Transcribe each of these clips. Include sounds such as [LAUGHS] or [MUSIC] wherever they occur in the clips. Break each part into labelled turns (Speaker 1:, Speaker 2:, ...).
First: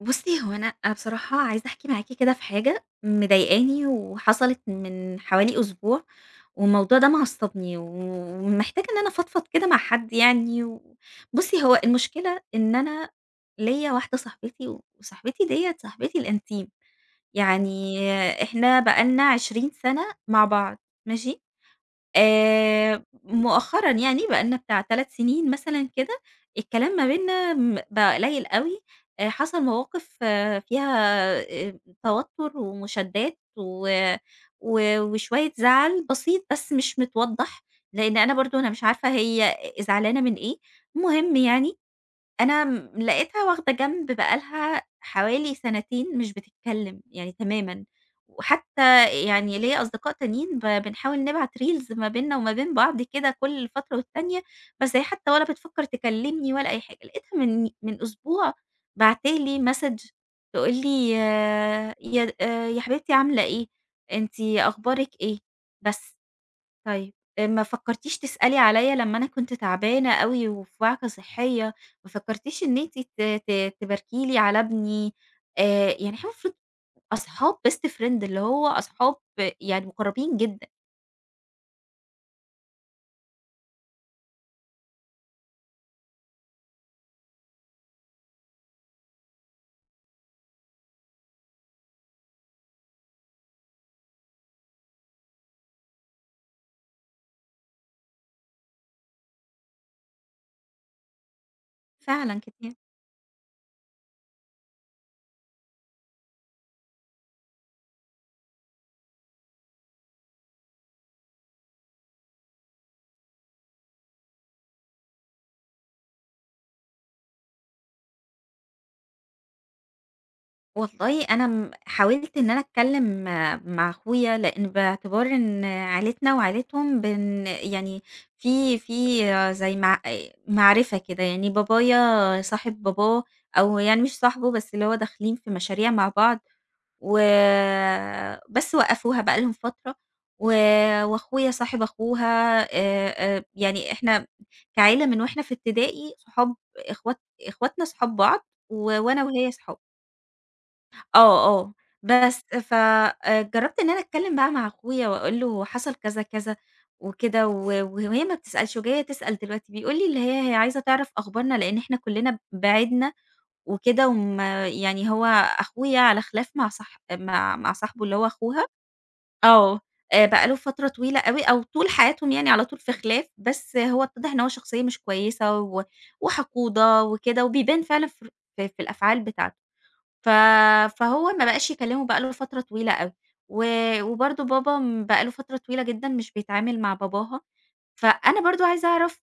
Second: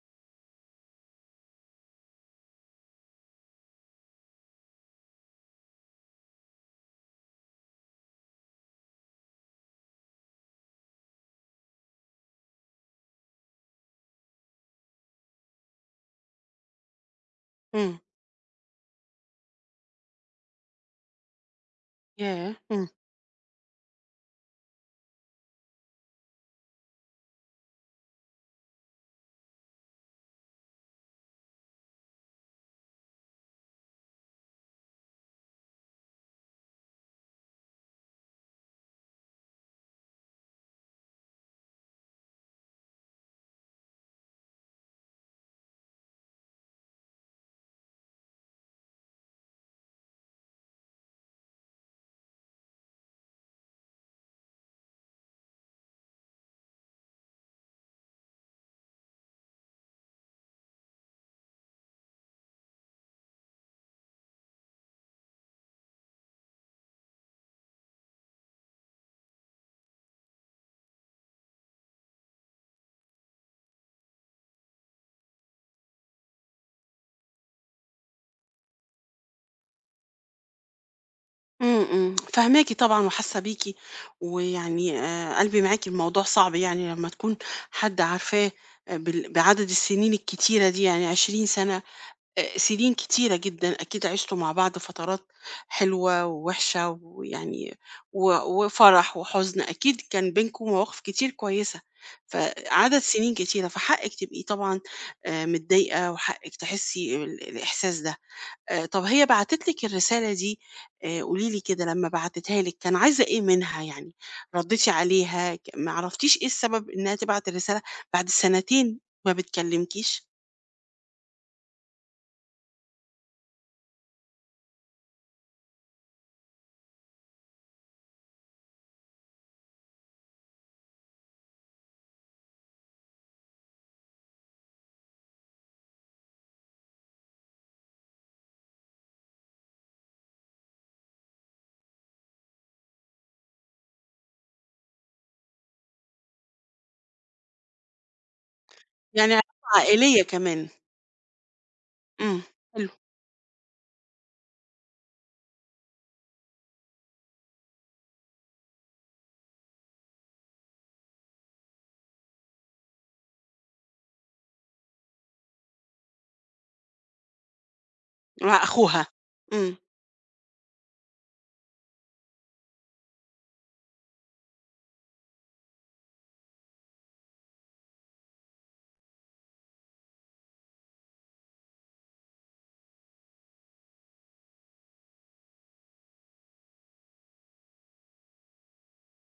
Speaker 1: بُصّي، هو أنا بصراحة عايزة أحكي معاكِ كده في حاجة مضايقاني وحصلت من حوالي أسبوع، والموضوع ده معصّبني ومحتاجة إن أنا أفضفض كده مع حد يعني بُصّي، هو المشكلة إن أنا ليّا واحدة صاحبتي ديّة صاحبتي الإنتيم،
Speaker 2: إمم.
Speaker 1: يعني إحنا بقى لنا 20 سَنة مع بعض، ماشي.
Speaker 2: ياه! إمم.
Speaker 1: مؤخرًا يعني بقى لنا بتاع 3 سنين مثلًا كده، الكلام ما بيننا م بقى قليل أوي. حصل مواقف، آه، فيها توتر ومشادات و و وشوية زعل بسيط بس مش متوضّح، لإن أنا برضه أنا مش عارفة هي زعلانة من إيه. المهم يعني أنا م لقيتها واخدة جنب بقى لها حوالي سنتين مش بتتكلم، يعني تمامًا، وحتى يعني ليّا أصدقاء تانيين بنحاول نبعت reels ما بيننا وما بين بعض كده كل فترة والتانية، بس هي حتى ولا بتفكر تكلمني ولا أي حاجة. لقيتها من أسبوع باعتة لي message، تقول لي: "يا يا حبيبتي، عاملة إيه؟ أنتِ أخبارِك إيه؟" بس. طيب، ما فكّرتيش تسألي عليَّ لمّا أنا كنت تعبانة أوي وفي وعكة صحية؟ ما فكّرتيش إن أنتِ ت ت تباركي لي على ابني؟ يعني إحنا المفروض أصحاب best friend، اللي هو أصحاب، آه، يعني مُقرّبين جدًا.
Speaker 2: فاهماكِ طبعًا وحاسة بيكِ، ويعني قلبي معاكِ، الموضوع صعب يعني لمّا تكون حد عارفاه، بال بعدد السنين الكتيرة دي، يعني 20 سنة. سنين كتيرة جدًا، أكيد عِشتوا مع بعض فترات حلوة ووحشة ويعني وفرح وحزن، أكيد كان بينكم مواقف كتير كويسة،
Speaker 1: فعلًا كده، يعني.
Speaker 2: فعدد سنين كتيرة، فحقِّك تبقي طبعًا متضايقة، وحقِّك تحسي الإحساس ده. طَب هي بعتت لِك الرسالة دي. قولي لي كده، لمّا بعتتها لِك كان عايزة إيه منها يعني؟ ردّيتِ عليها، ما عرفتيش إيه السبب إنها تبعت الرسالة بعد سنتين ما بتكلمكيش؟
Speaker 1: والله أنا م حاولت إن أنا أتكلّم مع أخويا، لإن باعتبار إن عيلتنا وعيلتهم بن يعني في في زي مع معرفة كده، يعني بابايا صاحب باباه، أو يعني مش صاحبه، بس اللي هو داخلين في مشاريع مع بعض، و بس وقّفوها بقى لهم فترة. و وأخويا صاحب أخوها، يعني إحنا كعيلة من وإحنا في ابتدائي صحاب، إخوات، إخواتنا صحاب بعض و وأنا
Speaker 2: يعني علاقة
Speaker 1: وهي صحاب.
Speaker 2: عائلية كمان.
Speaker 1: آه، آه،
Speaker 2: إمم،
Speaker 1: بس ف
Speaker 2: حلو.
Speaker 1: جرّبت إن أنا أتكلّم بقى مع أخويا وأقول له حصل كذا، كذا وكده، وهي ما بتسألش وجاية تسأل دلوقتي، بيقول لي اللي هي عايزة تعرف أخبارنا لإن إحنا كُلّنا بعِدنا وكده. وما يعني هو أخويا على خلاف مع صاحبه اللي هو
Speaker 2: مع
Speaker 1: أخوها.
Speaker 2: أخوها. إمم،
Speaker 1: آه. بقى له فترة طويلة أوي، أو طول حياتهم يعني على طول في خلاف، بس هو اتضح إن هو شخصية مش كويسة و وحقودة وكده، وبيبان فعلًا في ر في في الأفعال بتاعته. ف فهو ما بقاش يكلّمه بقى له فترة طويلة أوي، و وبرضه بابا م بقى له فترة طويلة جدًا مش بيتعامل مع باباها. فأنا برضه عايزة أعرف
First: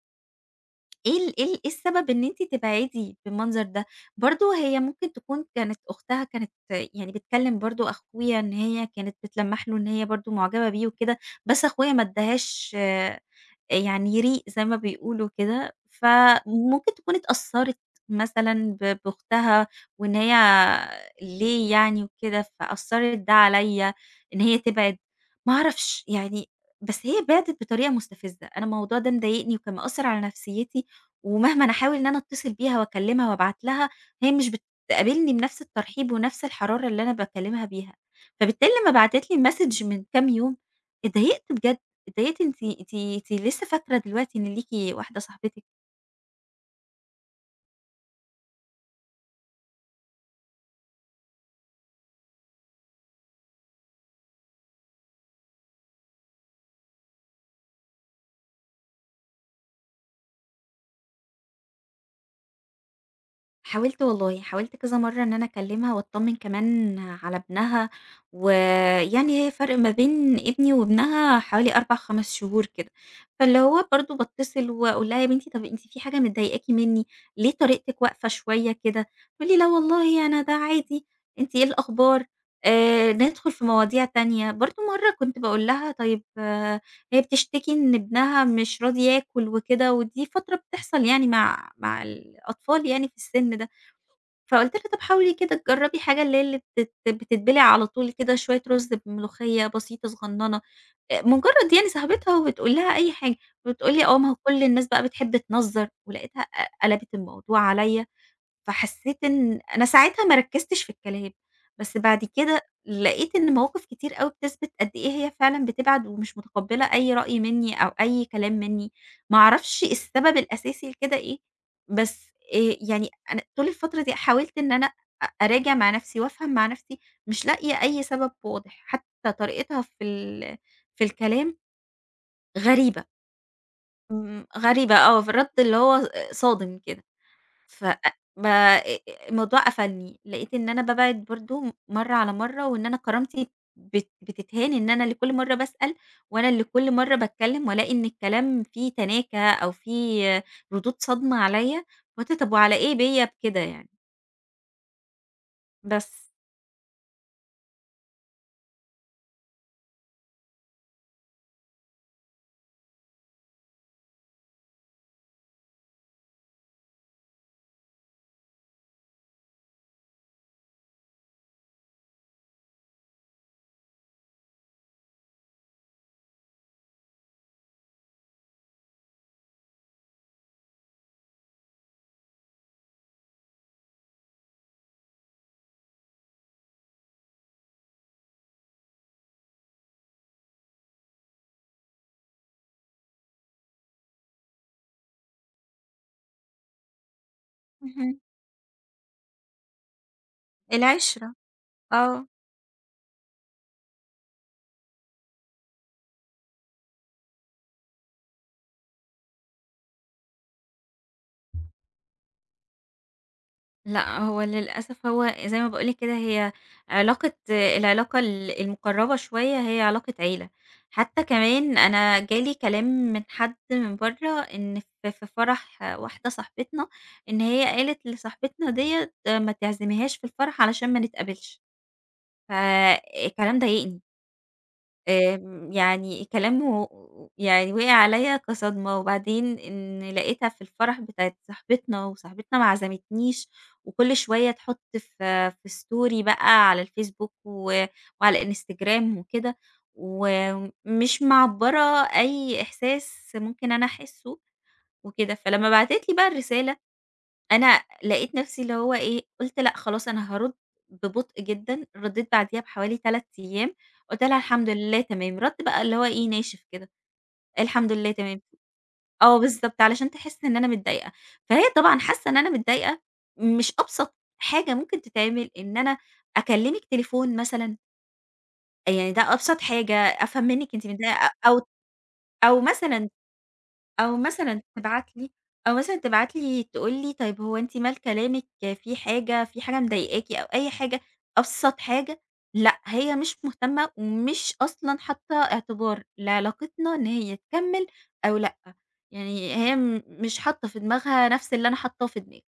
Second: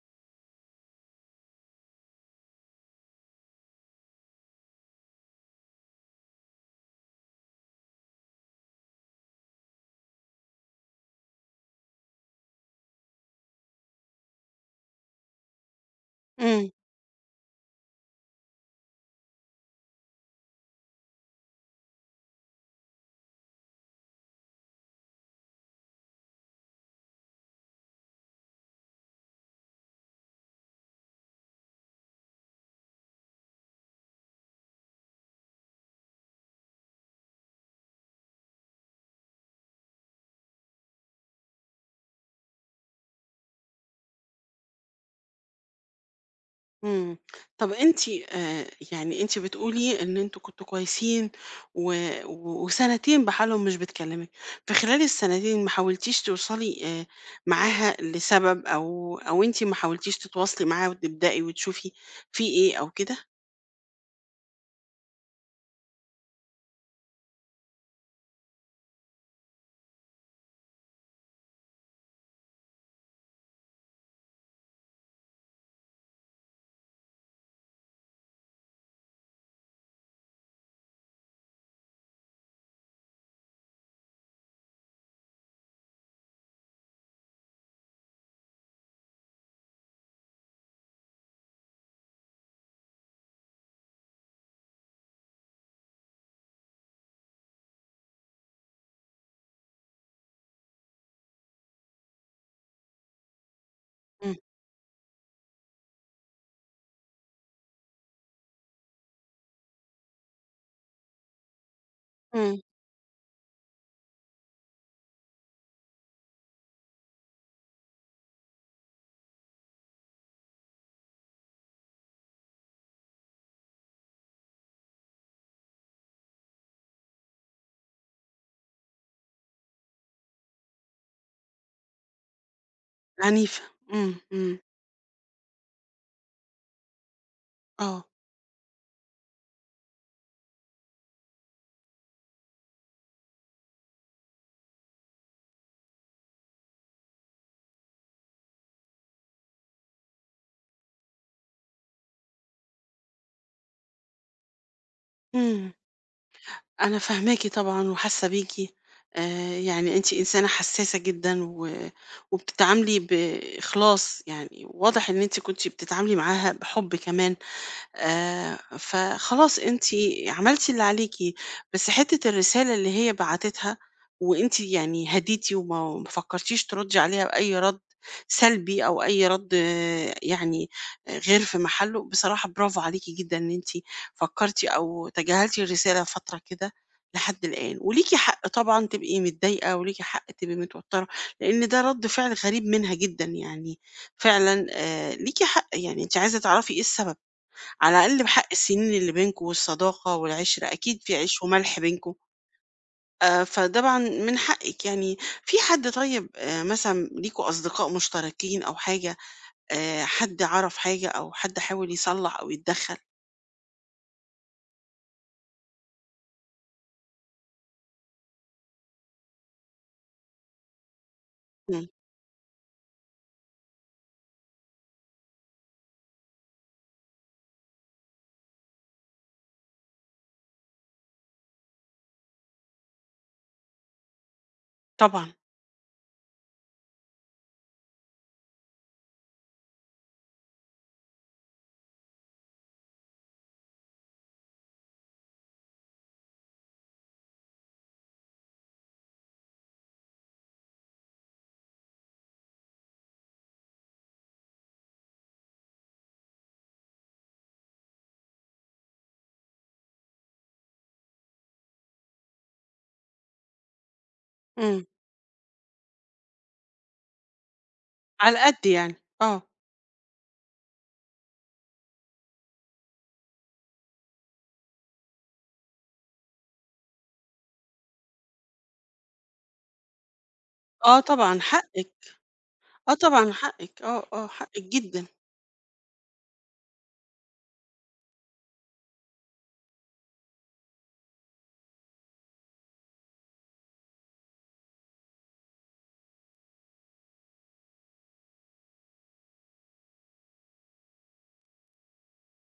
Speaker 1: إيه السبب إن أنتِ تبعدي بالمنظر ده؟ برضه هي ممكن تكون كانت أختها كانت يعني بتكلّم برضه أخويا إن هي كانت بتلمّح له إن هي برضه معجبة بيه وكده، بس أخويا ما ادّاهاش يعني ريق، زي ما بيقولوا كده،
Speaker 2: إمم.
Speaker 1: فممكن تكون اتأثّرت مثلًا ب بأختها وإن هي ليه يعني وكده، فأثّرت ده عليّا إن هي تبعد. ما أعرفش يعني، بس هي بعدت بطريقة مستفزة. أنا الموضوع ده مضايقني وكان مأثّر على نفسيتي، ومهما أنا أحاول إن أنا أتصل بيها وأكلمها وأبعت لها، هي مش بتقابلني بنفس الترحيب ونفس الحرارة اللي أنا باكلمها بيها. فبالتالي لمّا بعتت لي message من كام يوم اتضايقت بجد. اتضايقت، أنتِ لسه فاكرة دلوقتي إن ليكِ واحدة صاحبتِك؟
Speaker 2: إمم. طب أنتِ، يعني أنتِ بتقولي إن أنتم كنتم كويسين و و وسنتين بحالهم مش بتكلّمِك. في خلال السنتين ما حاولتيش توصلي معاها لسبب، أو أنتِ ما حاولتيش تتواصلي معاها وتبدئي وتشوفي في إيه أو كده؟
Speaker 1: حاولت والله، حاولت كذا مرّة إن أنا أكلّمها وأطمّن كمان على ابنها، ويعني هي فرق ما بين ابني وابنها حوالي 4، 5 شهور كده. فاللي هو برضه باتّصل وأقول لها: "يا بنتي، طَب أنتِ في حاجة مضايقاكِ منّي؟ ليه طريقتِك واقفة شوية كده؟" تقول لي: "لا والله، أنا ده عادي. أنتِ إيه الأخبار؟" ندخل في مواضيع تانية. برضه مرّة كنت باقول لها: "طيب"، آه، هي بتشتكي إن ابنها مش راضي ياكل وكده، ودي فترة بتحصل يعني مع الأطفال يعني في السِن ده. فقُلت لها: "طب حاولي كده تجرّبي حاجة اللي هي اللي بتتبلع على طول كده، شوية رُز بملوخية بسيطة صغنّنة." مُجرّد يعني صاحبتها وبتقول لها أي حاجة، فبتقول لي: "آه، ما
Speaker 2: إمم.
Speaker 1: هو كل الناس بقى بتحب تنظّر." ولقيتها قلبِت الموضوع عليّا. فحسيت إن أنا ساعتها ما ركّزتش في الكلام، بس بعد
Speaker 2: إمم.
Speaker 1: كده لقيت إن مواقف كتير أوي بتثبت قد إيه هي فعلًا بتبعد ومش متقبّلة أي رأي منّي أو أي كلام منّي. ما أعرفش السبب الأساسي لكده إيه، بس يعني أنا طول الفترة دي حاولت إن أنا أراجع مع نَفْسي وأفهم مع نَفْسي، مش لاقية أي سبب واضح. حتى طريقتها في في الكلام غريبة.
Speaker 2: عنيفة. إمم،
Speaker 1: إمم،
Speaker 2: إمم.
Speaker 1: غريبة، آه، في الرَد اللي هو صادم كده. ف أ
Speaker 2: آه.
Speaker 1: ب أ الموضوع قفلني، لقيت إن أنا بابعد برضه مرّة على مرّة، وإن أنا كرامتي بتتهان، إن أنا اللي كل مرّة باسأل، وأنا اللي كل مرّة باتكلّم، وألاقي إن الكلام فيه تناكة أو فيه ردود صادمة عليَّ. قُلت: طَب وعلى إيه بيّا بكده يعني؟
Speaker 2: إمم.
Speaker 1: بس.
Speaker 2: أنا فاهماكِ طبعًا وحاسة بيكِ، يعني أنتِ إنسانة حساسة جدًا وبتتعاملي بإخلاص، يعني واضح إن أنتِ كنتِ بتتعاملي معاها بحب كمان. فخلاص أنتِ عملتِ اللي عليكِ، بس حتّة الرسالة اللي هي بعتتها وأنتِ يعني هديتِ وما ما فكّرتيش تردّي عليها بأي رَد سلبي أو أي رَد آه، يعني آه، غير في محله. بصراحة برافو عليكِ جدًا إن أنتِ فكّرتِ أو تجاهلتِ الرسالة فترة كده لحد الآن، وليكِ حق طبعًا تبقي متضايقة، وليكِ حق تبقي متوتّرة، لإن ده رَد فعل غريب منها جدًا، يعني فعلًا ليكِ حق، يعني أنتِ عايزة تعرفي إيه السبب، على
Speaker 1: اهم.
Speaker 2: الأقل بحق السنين اللي بينكم والصداقة والعِشرة، أكيد في
Speaker 1: العِشرة،
Speaker 2: عيش وملح بينكم.
Speaker 1: آه.
Speaker 2: فطبعًا من حقِّك يعني. في حد طيب، مثلًا ليكم أصدقاء مشتركين أو حاجة، حد عَرَف حاجة أو حد حاول يصلّح أو يتدخّل؟
Speaker 1: لأ، هو للأسف هو زي ما باقول لِك كده، هي العلاقة المقرّبة شوية هي علاقة عيلة. حتى كمان
Speaker 2: إمم.
Speaker 1: أنا جالي كلام من حد من برّه إن في فرح واحدة صاحبتنا، إن هي قالت لصاحبتنا ديّة ما تعزميهاش في الفرح علشان ما نتقابلش. فالكلام ضايقني.
Speaker 2: طبعًا.
Speaker 1: آمم، يعني كلامه يعني وقع عليّا كصدمة. وبعدين إن لقيتها في الفرح بتاعة صاحبتنا، وصاحبتنا ما عزمتنيش، وكل شوية تحط في story بقى على الفيسبوك و وعلى الإنستجرام وكده، ومش معبّرة أي إحساس ممكن أنا أحسه وكده. فلمّا بعتت لي بقى الرسالة، أنا لقيت نفسي اللي هو إيه، قُلت: لأ، خلاص، أنا هارُد ببطء جدًا. ردّيت بعديها بحوالي 3 أيام، قُلت لها: "الحمد
Speaker 2: إمم.
Speaker 1: لله تمام." رَد بقى اللي هو إيه، ناشف كده، "الحمد لله
Speaker 2: على
Speaker 1: تمام."
Speaker 2: قد يعني.
Speaker 1: آه،
Speaker 2: آه.
Speaker 1: بالضبط، علشان تحس إن أنا متضايقة. فهي طبعًا حاسة إن أنا متضايقة. مش أبسط حاجة ممكن تتعمل إن أنا أكلمِك تليفون مثلًا؟ يعني ده أبسط حاجة أفهم منِّك أنتِ
Speaker 2: آه
Speaker 1: متضايقة،
Speaker 2: طبعًا
Speaker 1: أو
Speaker 2: حقِّك.
Speaker 1: أو
Speaker 2: آه
Speaker 1: مثلًا
Speaker 2: طبعًا حقِّك، آه،
Speaker 1: أو
Speaker 2: آه،
Speaker 1: مثلًا
Speaker 2: حقِّك جدًا.
Speaker 1: تبعت لي أو مثلًا تبعت لي تقول لي: طيب هو أنتِ مال كلامِك، في حاجة، مضايقاكِ أو أي حاجة، أبسط حاجة. لأ، هي مش مهتمة ومش أصلًا حاطة اعتبار لعلاقتنا إن هي تكمّل أو لأ. يعني هي م مش حاطة في دماغها نفس اللي أنا حاطاه في دماغي.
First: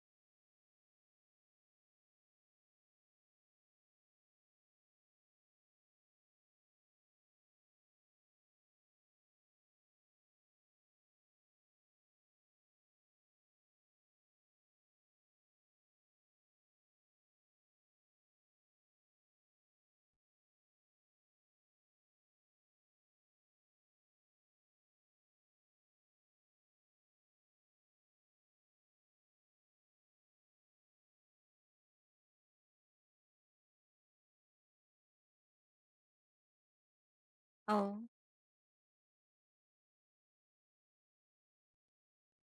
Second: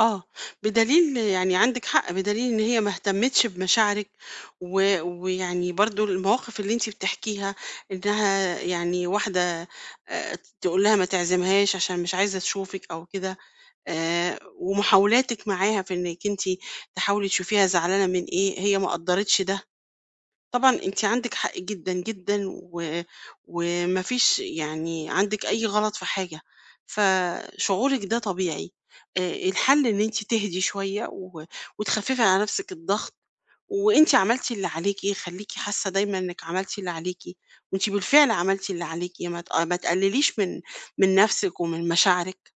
Speaker 2: آه، بدليل يعني عندِك حق، بدليل إن هي ما اهتمتش بمشاعرِك، ويعني برضه المواقف اللي أنتِ بتحكيها إنها يعني واحدة تقول لها ما تعزمهاش عشان مش عايزة تشوفِك أو كده، ومحاولاتِك معاها في إنِك أنتِ تحاولي تشوفيها زعلانة من إيه، هي ما قدّرتش ده. طبعًا أنتِ عندِك حق جدًا، جدًا، وما فيش يعني عندِك أي غلط في حاجة، فشعورِك ده طبيعي. الحل إن أنتِ تهدي شوية وتخفّفي على نفسِك الضغط، وأنتِ عملتِ اللي عليكِ، خلّيكِ حاسة دايمًا إنِّك عملتِ اللي عليكِ، وأنتِ
Speaker 1: آه،
Speaker 2: بالفعل عملتِ اللي عليكِ، ما تقلليش من نفسِك ومن مشاعرِك.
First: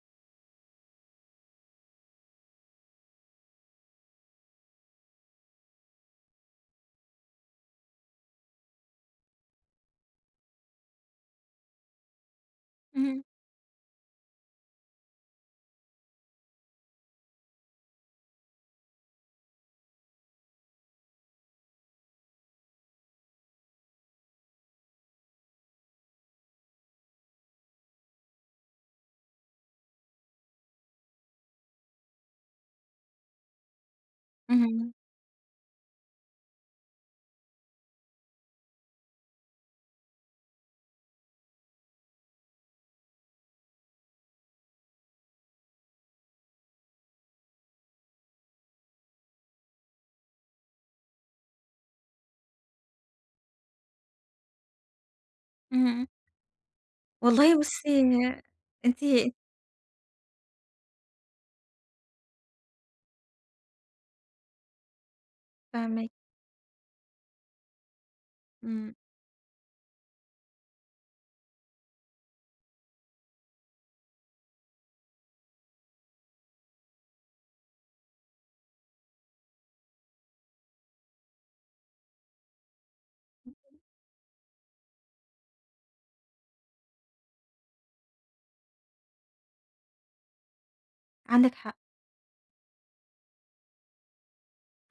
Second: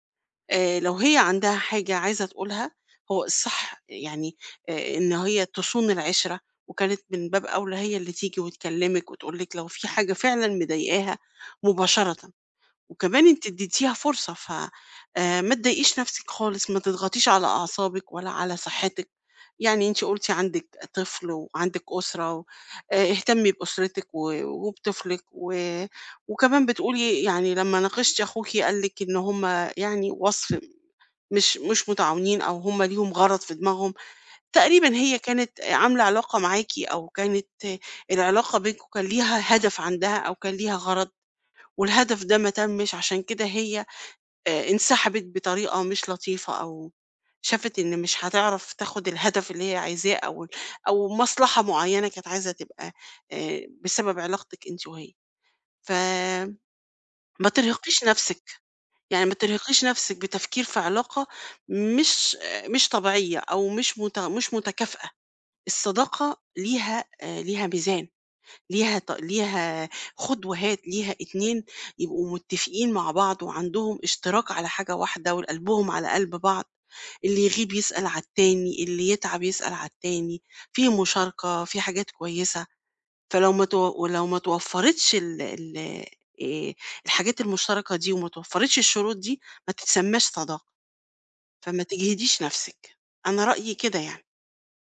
Speaker 2: لو هي عندها حاجة عايزة تقولها، هو الصح يعني إن هي تصون العِشرة، وكانت من باب أولى هي اللي تيجي وتكلّمِك وتقول لِك لو في حاجة فعلًا مضايقاها مباشرةً،
Speaker 1: اهم،
Speaker 2: وكمان أنتِ ادّيتيها فرصة، ف ما تضايقيش نَفْسِك خالص، ما تضغطيش على أعصابِك ولا على صحتِك. يعني أنتِ قُلتِ عندِك طفل وعندِك أسرة و اهتمي بأسرتِك وبطفلِك وكمان بتقولي يعني لمّا ناقشتِ أخوكِ قال لِك إن هم يعني وصْف مش متعاونين، أو هم ليهم غرض في دماغهم، تقريبًا
Speaker 1: اهم،
Speaker 2: هي كانت عاملة علاقة معاكِ، أو كانت العلاقة بينكم كان ليها هدف عندها أو كان ليها غرض، والهدف ده ما تمِّش، عشان كده هي انسحبت بطريقة مش لطيفة، أو شافت إن مش هتعرف تاخد الهدف اللي هي عايزاه، أو مصلحة معينة كانت عايزة تبقى بسبب علاقتِك أنتِ وهي،
Speaker 1: اهم.
Speaker 2: فما
Speaker 1: والله بُصّي،
Speaker 2: ترهقيش نفسِك.
Speaker 1: أنتِ
Speaker 2: يعني ما ترهقيش نفسِك بتفكير في علاقة مش مش طبيعية أو مش متكافئة.
Speaker 1: فاهماكِ،
Speaker 2: الصداقة ليها ليها ميزان،
Speaker 1: إمم،
Speaker 2: ليها خُد وهات، ليها 2 يبقوا متفقين مع بعض، وعندهم اشتراك على حاجة واحدة، وقلبهم على قلب بعض، اللي يغيب يسأل على التاني، اللي يتعب يسأل على التاني، في مشاركة، في حاجات كويسة. فلو ما تو ولو ما توفّرِتش ال ال آآ الحاجات المشتركة دي، وما توفّرِتش الشروط دي، ما تتسمّاش صداقة.
Speaker 1: عندِك حق.
Speaker 2: فما تجهديش نَفْسِك، أنا رأيي كده يعني.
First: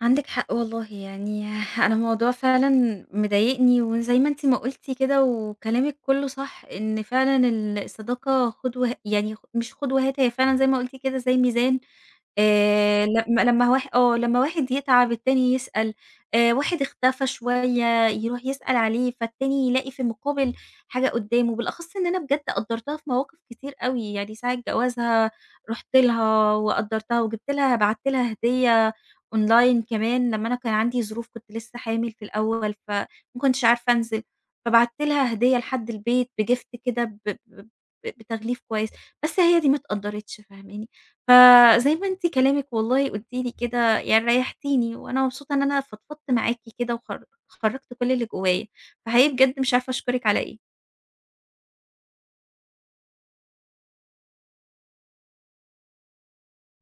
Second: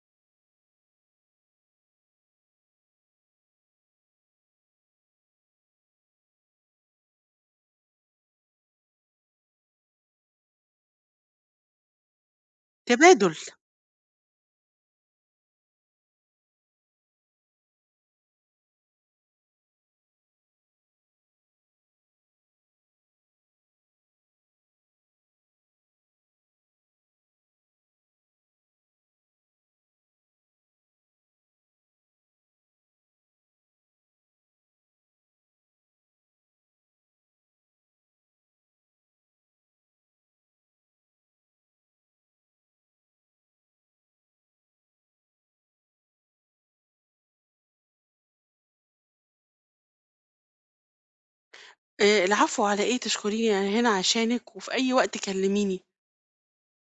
Speaker 1: عندِك حق والله، يعني [LAUGHS] أنا الموضوع فعلًا مضايقني، وزي ما أنتِ ما قُلتِ كده وكلامِك كُلّه صح، إن فعلًا الصداقة خُد وه يعني خ مش خُد وهات، هي فعلًا زي ما قُلتِ كده زي ميزان.
Speaker 2: تبادُل.
Speaker 1: لم لمّا واح آه، لمّا واحد يتعب التاني يسأل، واحد اختفى شوية يروح يسأل عليه، فالتاني يلاقي في المقابل حاجة قُدّامه. بالأخص إن أنا بجد قدّرتها في مواقف كتير أوي، يعني ساعة جوازها رُحت لها وقدّرتها وجِبت لها، بعتّ لها هدية أونلاين كمان لمّا أنا كان عندي ظروف، كنت لسه حامل في الأول، فما كنتش عارفة أنزل. فبعت لها هدية لحد البيت بgift كده، بتغليف كويس. بس هي دي ما اتقدّرتش، فاهماني؟ فزي ما أنتِ كلامِك والله قُلتِ لي كده يعني ريّحتيني، وأنا مبسوطة إن أنا فضفضت معاكِ كده خرّجت كل اللي جوايا، فحقيقي بجد مش عارفة أشكرِك على إيه.
Speaker 2: العفو على إيه، تشكريني أنا هنا عشانِك، وفي أي وقت كلّميني.